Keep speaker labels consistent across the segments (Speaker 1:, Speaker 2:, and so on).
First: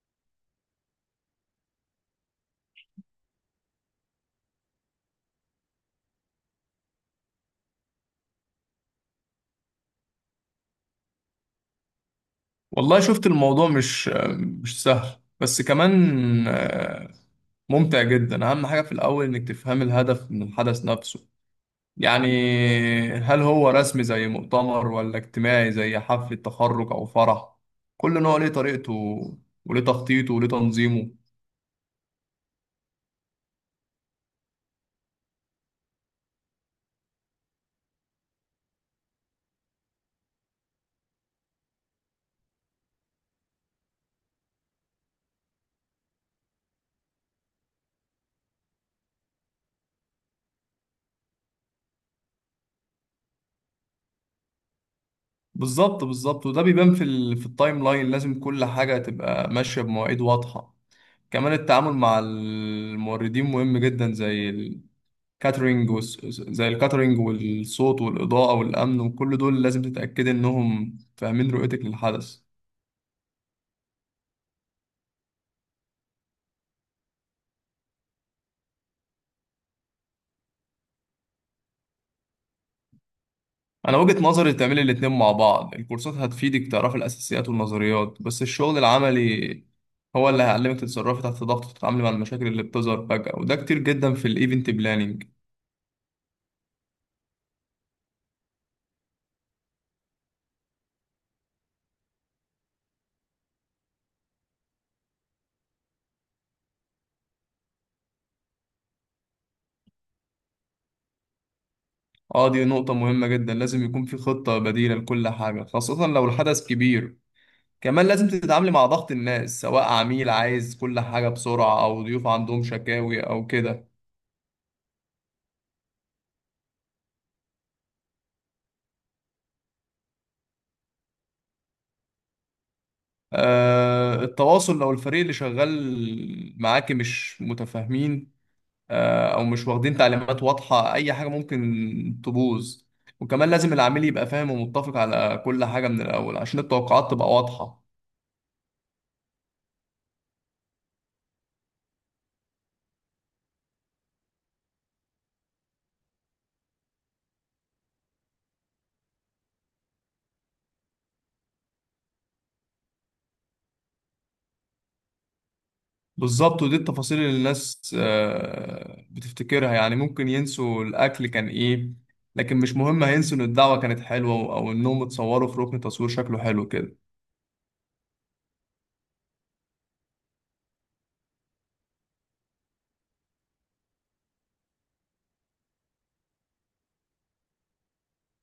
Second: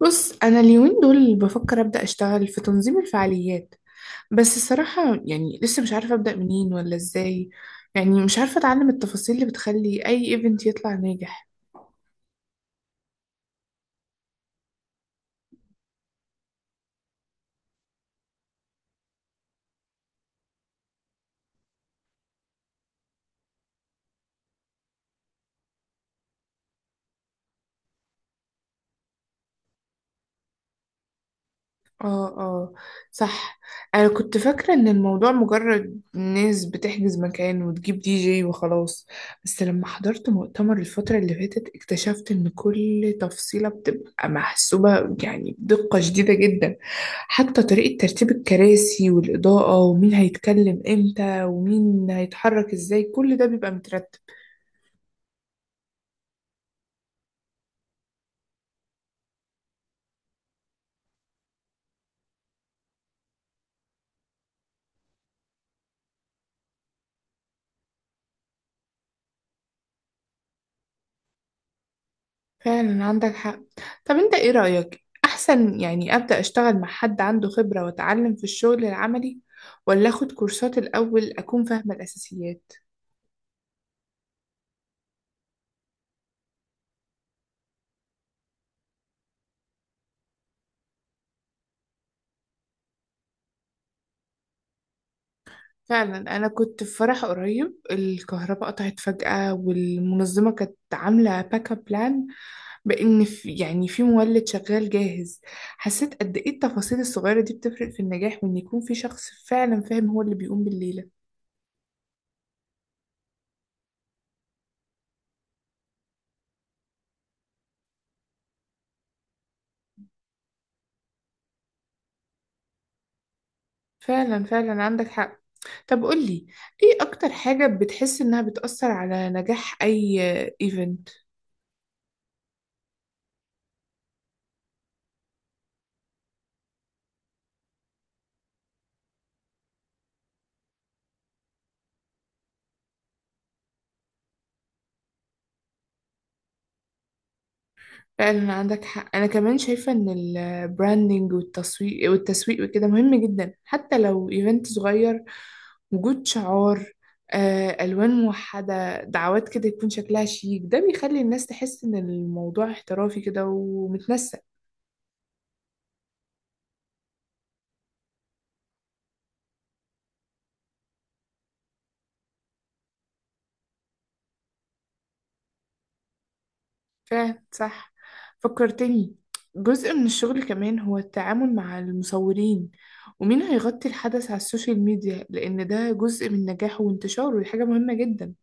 Speaker 1: بص، أنا اليومين دول بفكر أبدأ أشتغل في تنظيم الفعاليات. بس الصراحة يعني لسه مش عارفة أبدأ منين ولا إزاي. يعني مش عارفة أتعلم التفاصيل اللي بتخلي أي إيفنت يطلع ناجح.
Speaker 2: والله شفت الموضوع مش سهل، بس كمان آه، ممتع جدا. اهم حاجة في الاول انك تفهم الهدف من الحدث نفسه، يعني هل هو رسمي زي مؤتمر ولا اجتماعي زي حفلة تخرج او فرح؟ كل نوع ليه طريقته وليه تخطيطه وليه تنظيمه.
Speaker 1: اه، اه، صح. انا كنت فاكرة ان الموضوع مجرد ناس بتحجز مكان وتجيب دي جي وخلاص. بس لما حضرت مؤتمر الفترة اللي فاتت اكتشفت ان كل تفصيلة بتبقى محسوبة، يعني بدقة شديدة جدا. حتى طريقة ترتيب الكراسي والإضاءة ومين هيتكلم امتى ومين هيتحرك ازاي كل ده بيبقى مترتب.
Speaker 2: بالظبط وده بيبان في في التايم لاين. لازم كل حاجة تبقى ماشية بمواعيد واضحة. كمان التعامل مع الموردين مهم جدا، زي كاترينج زي الكاترينج والصوت والإضاءة والأمن، وكل دول لازم تتأكدي إنهم فاهمين رؤيتك للحدث.
Speaker 1: فعلا عندك حق. طب انت ايه رأيك، احسن يعني ابدأ اشتغل مع حد عنده خبرة واتعلم في الشغل العملي، ولا اخد كورسات الاول اكون فاهمة الاساسيات؟
Speaker 2: أنا وجهة نظري تعملي الاتنين مع بعض، الكورسات هتفيدك تعرفي الأساسيات والنظريات، بس الشغل العملي هو اللي هيعلمك تتصرفي تحت ضغط وتتعاملي مع المشاكل اللي بتظهر فجأة، وده كتير جدا في الإيفنت بلانينج.
Speaker 1: فعلا، انا كنت في فرح قريب الكهرباء قطعت فجأة، والمنظمة كانت عاملة باك اب بلان. بان في، يعني في مولد شغال جاهز. حسيت قد ايه التفاصيل الصغيرة دي بتفرق في النجاح، وان يكون في شخص فعلا فاهم هو اللي بيقوم بالليلة.
Speaker 2: اه، دي نقطة مهمة جدا، لازم يكون في خطة بديلة لكل حاجة، خاصة لو الحدث كبير. كمان لازم تتعاملي مع ضغط الناس، سواء عميل عايز كل حاجة بسرعة أو ضيوف عندهم شكاوي أو كده.
Speaker 1: فعلا فعلا عندك حق. طب قولي، ايه اكتر حاجة بتحس انها بتأثر على نجاح اي ايفنت؟
Speaker 2: التواصل، لو الفريق اللي شغال معاكي مش متفاهمين، أو مش واخدين تعليمات واضحة، أي حاجة ممكن تبوظ. وكمان لازم العميل يبقى فاهم ومتفق على كل حاجة من الأول، عشان التوقعات تبقى واضحة.
Speaker 1: فعلا عندك حق. انا كمان شايفة ان البراندنج والتسويق وكده مهم جدا حتى لو ايفنت صغير. وجود شعار، الوان موحدة، دعوات، كده يكون شكلها شيك، ده بيخلي الناس تحس ان الموضوع احترافي كده ومتنسق.
Speaker 2: بالظبط، ودي التفاصيل اللي الناس بتفتكرها، يعني ممكن ينسوا الأكل كان إيه، لكن مش مهم، هينسوا إن الدعوة كانت حلوة أو إنهم اتصوروا في ركن تصوير شكله حلو كده.
Speaker 1: فاهم، صح. فكرتني، جزء من الشغل كمان هو التعامل مع المصورين ومين هيغطي الحدث على السوشيال ميديا، لأن ده جزء من نجاحه وانتشاره، ودي حاجة مهمة جدا.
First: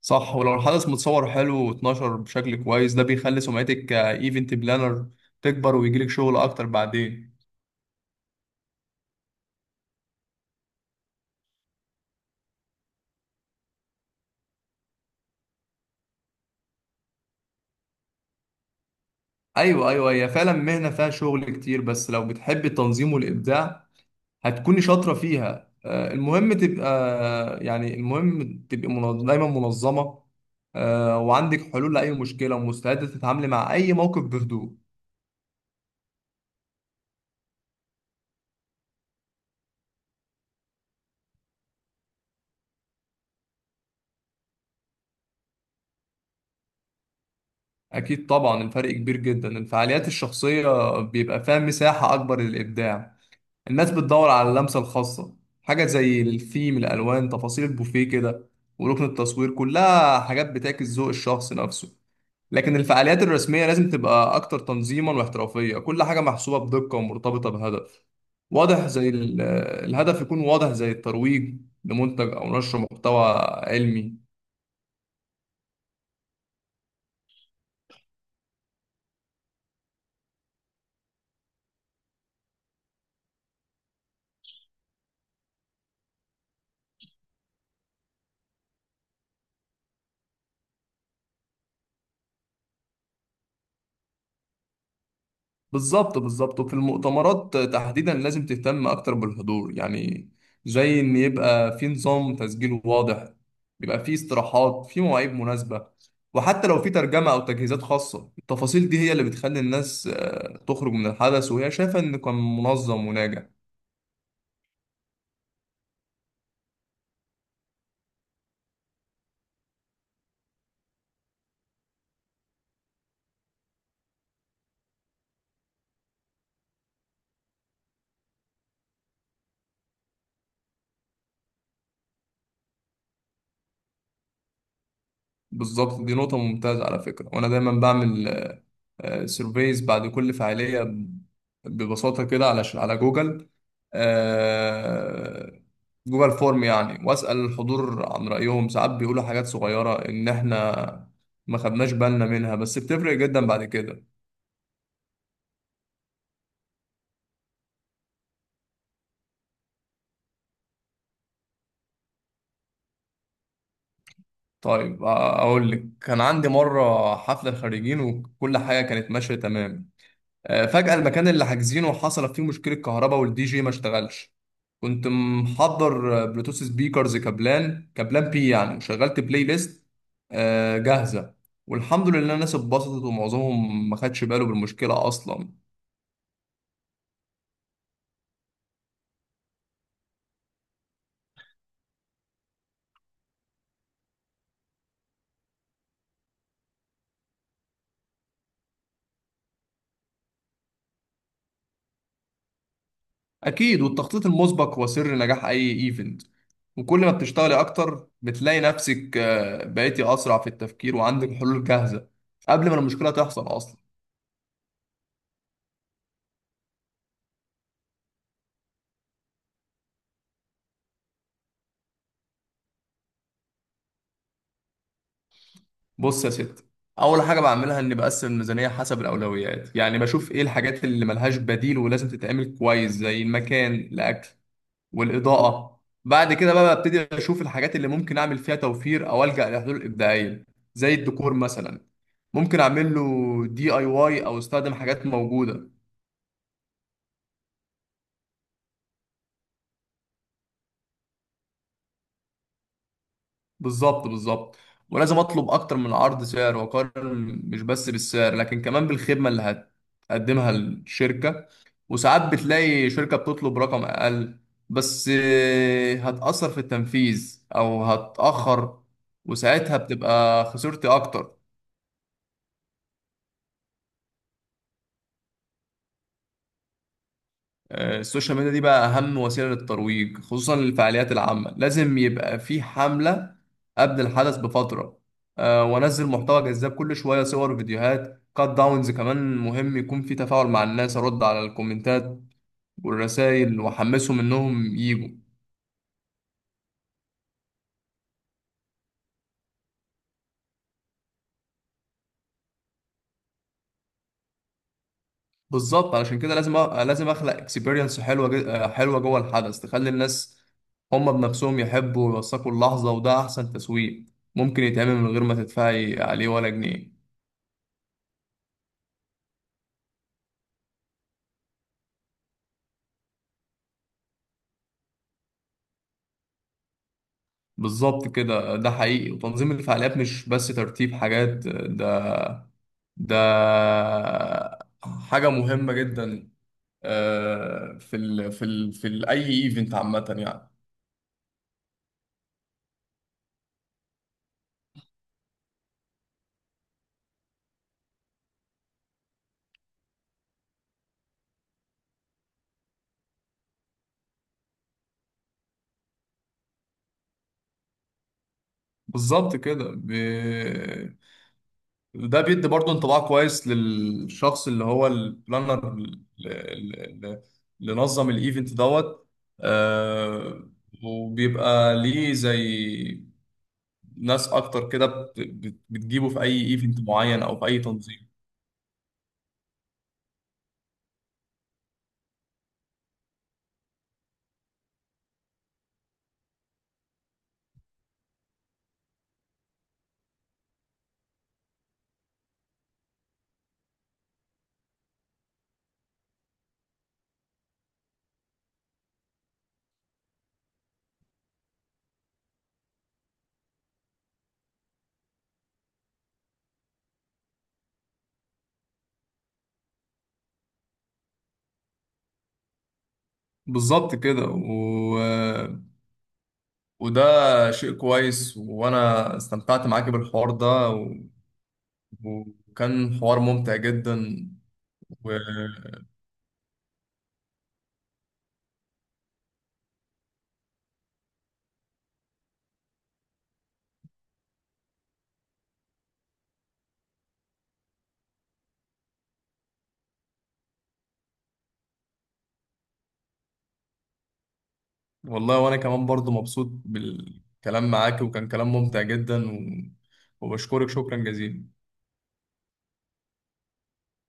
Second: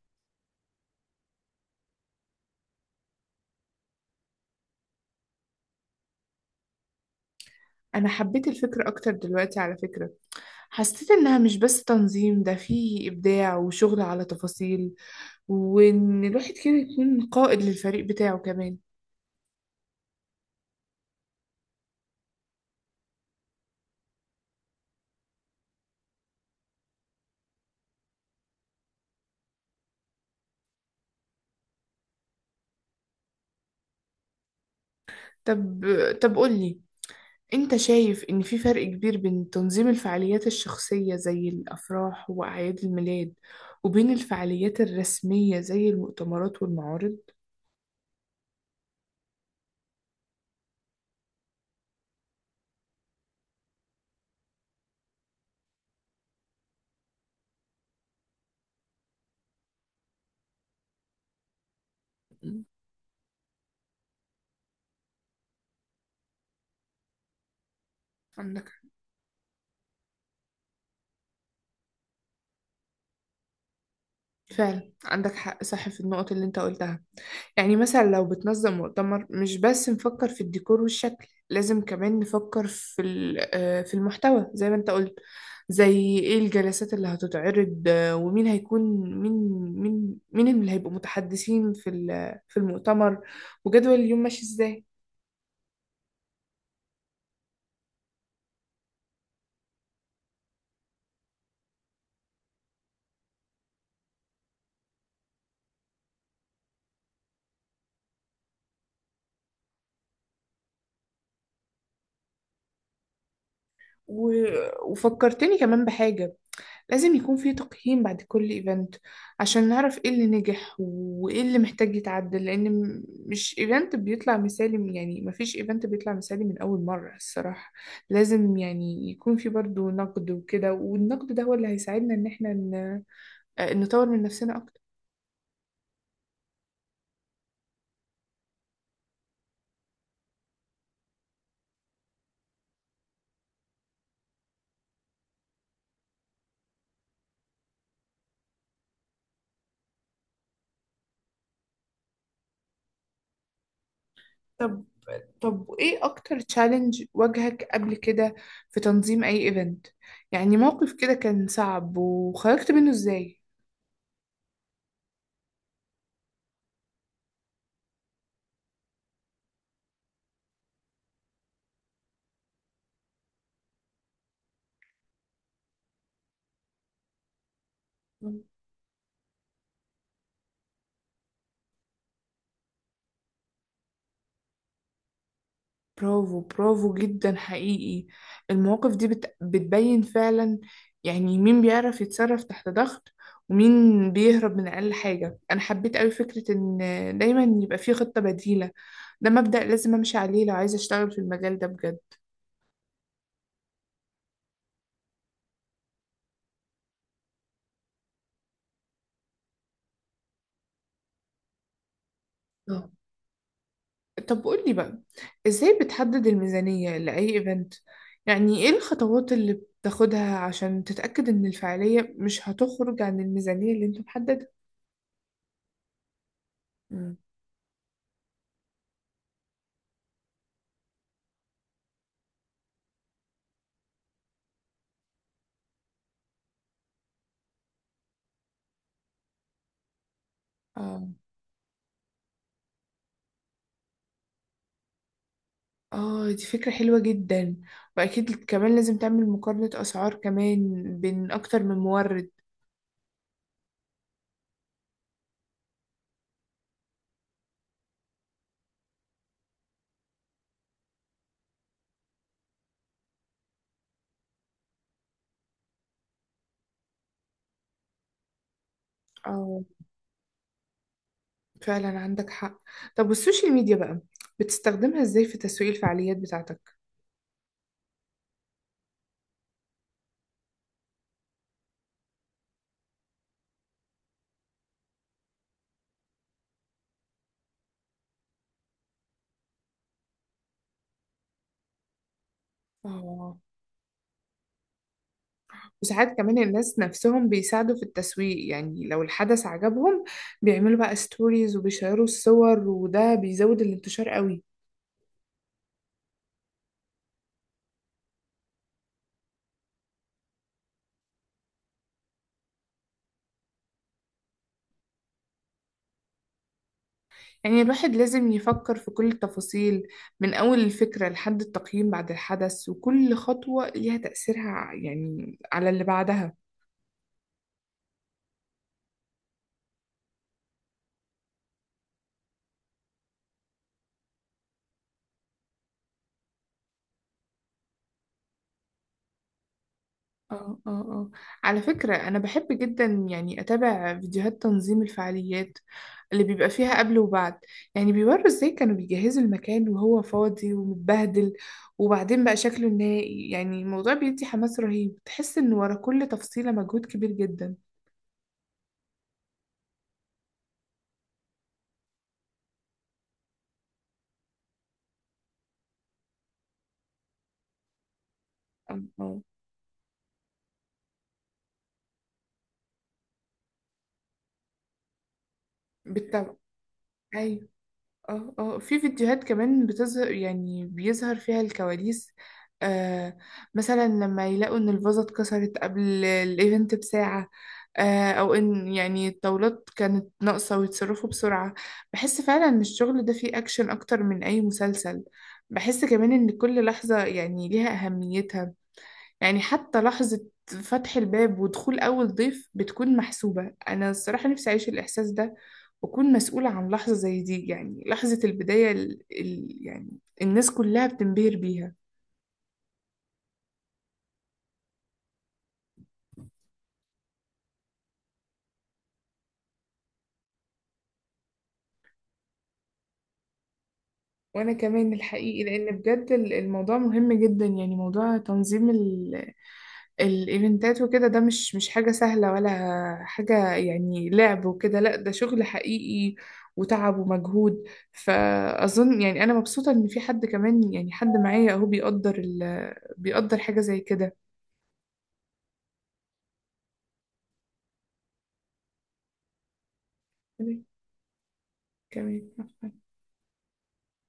Speaker 2: صح، ولو الحدث متصور حلو واتنشر بشكل كويس، ده بيخلي سمعتك كإيفنت بلانر تكبر ويجيلك شغل أكتر بعدين.
Speaker 1: أنا حبيت الفكرة أكتر دلوقتي على فكرة. حسيت إنها مش بس تنظيم، ده فيه إبداع وشغل على تفاصيل، وإن الواحد كده يكون قائد للفريق بتاعه كمان.
Speaker 2: أيوة، هي فعلا مهنة فيها شغل كتير، بس لو بتحب التنظيم والإبداع هتكوني شاطرة فيها. المهم تبقى، دايما منظمة، وعندك حلول لأي مشكلة، ومستعدة تتعاملي مع أي موقف بهدوء.
Speaker 1: طب طب قولي، أنت شايف إن في فرق كبير بين تنظيم الفعاليات الشخصية زي الأفراح وأعياد الميلاد وبين الفعاليات الرسمية زي المؤتمرات والمعارض؟
Speaker 2: أكيد طبعا، الفرق كبير جدا. الفعاليات الشخصية بيبقى فيها مساحة أكبر للإبداع، الناس بتدور على اللمسة الخاصة، حاجة زي الثيم، الألوان، تفاصيل البوفيه كده، وركن التصوير، كلها حاجات بتعكس ذوق الشخص نفسه.
Speaker 1: مم.
Speaker 2: لكن الفعاليات الرسمية لازم تبقى أكتر تنظيما واحترافية، كل حاجة محسوبة بدقة ومرتبطة بهدف
Speaker 1: عندك
Speaker 2: واضح، الهدف يكون واضح زي الترويج لمنتج أو نشر محتوى علمي.
Speaker 1: فعلا عندك حق، صح في النقط اللي أنت قلتها. يعني مثلا لو بتنظم مؤتمر مش بس نفكر في الديكور والشكل، لازم كمان نفكر في ال- آه، في المحتوى زي ما انت قلت. زي ايه الجلسات اللي هتتعرض، ومين هيكون مين مين مين اللي هيبقوا متحدثين في المؤتمر، وجدول اليوم ماشي ازاي.
Speaker 2: بالظبط، وفي المؤتمرات تحديدا لازم تهتم أكتر بالحضور، يعني زي إن يبقى في نظام تسجيل واضح، يبقى في استراحات في مواعيد مناسبة، وحتى لو في ترجمة أو تجهيزات خاصة، التفاصيل دي هي اللي بتخلي الناس تخرج من الحدث وهي شايفة إن كان منظم وناجح.
Speaker 1: وفكرتني كمان بحاجة، لازم يكون في تقييم بعد كل ايفنت عشان نعرف ايه اللي نجح وايه اللي محتاج يتعدل، لان مش ايفنت بيطلع مثالي، يعني مفيش ايفنت بيطلع مثالي من اول مرة الصراحة. لازم يعني يكون في برضو نقد وكده، والنقد ده هو اللي هيساعدنا ان احنا نطور من نفسنا اكتر.
Speaker 2: بالظبط، دي نقطة ممتازة على فكرة، وأنا دايما بعمل سيرفيز بعد كل فعالية، ببساطة كده، على على جوجل، آه، جوجل فورم يعني، وأسأل الحضور عن رأيهم. ساعات بيقولوا حاجات صغيرة إن إحنا ما خدناش بالنا منها، بس بتفرق جدا بعد كده.
Speaker 1: طب طب ايه اكتر تشالنج واجهك قبل كده في تنظيم اي ايفنت، يعني موقف كده كان صعب وخرجت منه ازاي؟
Speaker 2: طيب، أقول لك، كان عندي مرة حفلة خريجين وكل حاجة كانت ماشية تمام، فجأة المكان اللي حاجزينه حصلت فيه مشكلة كهرباء والدي جي ما اشتغلش. كنت محضر بلوتوث سبيكرز، كابلان بي يعني، وشغلت بلاي ليست جاهزة، والحمد لله الناس اتبسطت ومعظمهم ما خدش باله بالمشكلة أصلا.
Speaker 1: برافو، برافو جدا حقيقي. المواقف دي بتبين فعلا، يعني مين بيعرف يتصرف تحت ضغط ومين بيهرب من أقل حاجة. أنا حبيت أوي فكرة إن دايما يبقى في خطة بديلة، ده مبدأ لازم أمشي عليه لو عايزة أشتغل في المجال ده بجد.
Speaker 2: أكيد، والتخطيط المسبق هو سر نجاح أي إيفنت. وكل ما بتشتغلي أكتر بتلاقي نفسك بقيتي أسرع في التفكير وعندك حلول جاهزة قبل ما
Speaker 1: اه،
Speaker 2: المشكلة تحصل أصلا.
Speaker 1: طب قولي بقى، إزاي بتحدد الميزانية لأي إيفنت، يعني إيه الخطوات اللي بتاخدها عشان تتأكد إن الفعالية مش هتخرج عن الميزانية اللي أنت محددها؟
Speaker 2: بص يا ست،
Speaker 1: مم.
Speaker 2: اول حاجه بعملها اني بقسم الميزانيه حسب الاولويات، يعني بشوف ايه الحاجات اللي ملهاش بديل ولازم تتعمل كويس، زي المكان، الاكل، والاضاءه. بعد كده بقى ببتدي اشوف الحاجات اللي ممكن اعمل فيها توفير او الجا لحلول ابداعيه، زي
Speaker 1: آه.
Speaker 2: الديكور مثلا، ممكن اعمل له دي اي واي او استخدم حاجات موجوده.
Speaker 1: اه، دي فكرة حلوة جدا، وأكيد كمان لازم تعمل مقارنة أسعار كمان بين أكتر من مورد.
Speaker 2: بالظبط، ولازم اطلب اكتر من عرض سعر واقارن، مش بس بالسعر لكن كمان بالخدمه اللي هتقدمها الشركه. وساعات بتلاقي شركه بتطلب رقم اقل، بس هتاثر في التنفيذ او هتاخر،
Speaker 1: اه،
Speaker 2: وساعتها بتبقى خسرتي اكتر.
Speaker 1: فعلا عندك حق. طب والسوشيال ميديا بقى، بتستخدمها ازاي في تسويق الفعاليات بتاعتك؟
Speaker 2: السوشيال ميديا دي بقى أهم وسيلة للترويج، خصوصا للفعاليات العامة. لازم يبقى في حملة قبل الحدث بفترة، وأنزل محتوى جذاب كل شوية، صور وفيديوهات كات داونز. كمان مهم يكون في تفاعل مع الناس، أرد على الكومنتات
Speaker 1: اه،
Speaker 2: والرسائل وأحمسهم إنهم يجوا.
Speaker 1: وساعات كمان الناس نفسهم بيساعدوا في التسويق، يعني لو الحدث عجبهم بيعملوا بقى ستوريز وبيشيروا الصور، وده بيزود الانتشار قوي.
Speaker 2: بالظبط، علشان كده لازم أخلق اكسبيرينس حلوة، حلوة جوه الحدث، تخلي الناس هما بنفسهم يحبوا ويوثقوا اللحظة، وده أحسن تسويق ممكن يتعمل من غير ما تدفعي عليه ولا جنيه.
Speaker 1: يعني الواحد لازم يفكر في كل التفاصيل، من أول الفكرة لحد التقييم بعد الحدث، وكل خطوة ليها تأثيرها يعني على اللي بعدها.
Speaker 2: بالظبط كده، ده حقيقي. وتنظيم الفعاليات مش بس ترتيب حاجات، ده حاجة مهمة جدا في ال في ال في ال أي ايفنت عامة يعني.
Speaker 1: اه، اه، اه، على فكرة أنا بحب جدا يعني أتابع فيديوهات تنظيم الفعاليات اللي بيبقى فيها قبل وبعد، يعني بيوروا ازاي كانوا بيجهزوا المكان وهو فاضي ومتبهدل، وبعدين بقى شكله النهائي. يعني الموضوع بيدي حماس رهيب، تحس إن ورا كل تفصيلة مجهود كبير جدا.
Speaker 2: بالظبط كده. ده بيدي برضه انطباع كويس للشخص اللي هو البلانر اللي نظم الايفنت
Speaker 1: اه،
Speaker 2: دوت.
Speaker 1: اه،
Speaker 2: آه، وبيبقى ليه زي ناس اكتر كده بتجيبه في
Speaker 1: بالطبع،
Speaker 2: اي ايفنت معين او في
Speaker 1: أيوة،
Speaker 2: اي تنظيم.
Speaker 1: اه، اه، في فيديوهات كمان يعني بيظهر فيها الكواليس. آه مثلا لما يلاقوا ان الفازة اتكسرت قبل الايفنت بساعة، او ان يعني الطاولات كانت ناقصة ويتصرفوا بسرعة. بحس فعلا ان الشغل ده فيه اكشن اكتر من اي مسلسل. بحس كمان ان كل لحظة يعني ليها اهميتها، يعني حتى لحظة فتح الباب ودخول اول ضيف بتكون محسوبة. انا الصراحة نفسي اعيش الاحساس ده، وأكون مسؤولة عن لحظة زي دي، يعني لحظة البداية يعني الناس كلها بتنبهر بيها.
Speaker 2: بالظبط كده. وده شيء كويس، وانا استمتعت معاك بالحوار ده وكان حوار ممتع جدا
Speaker 1: وأنا كمان
Speaker 2: و...
Speaker 1: الحقيقي، لأن بجد الموضوع مهم جدا، يعني موضوع تنظيم الإيفنتات وكده، ده مش حاجة سهلة ولا حاجة يعني لعب وكده. لأ، ده شغل حقيقي وتعب ومجهود. فأظن يعني أنا مبسوطة إن في حد كمان، يعني حد معايا أهو بيقدر حاجة زي كده.
Speaker 2: والله وانا كمان برضو مبسوط بالكلام معاك، وكان كلام ممتع جدا
Speaker 1: أنا
Speaker 2: وبشكرك شكرا جزيلا.
Speaker 1: كمان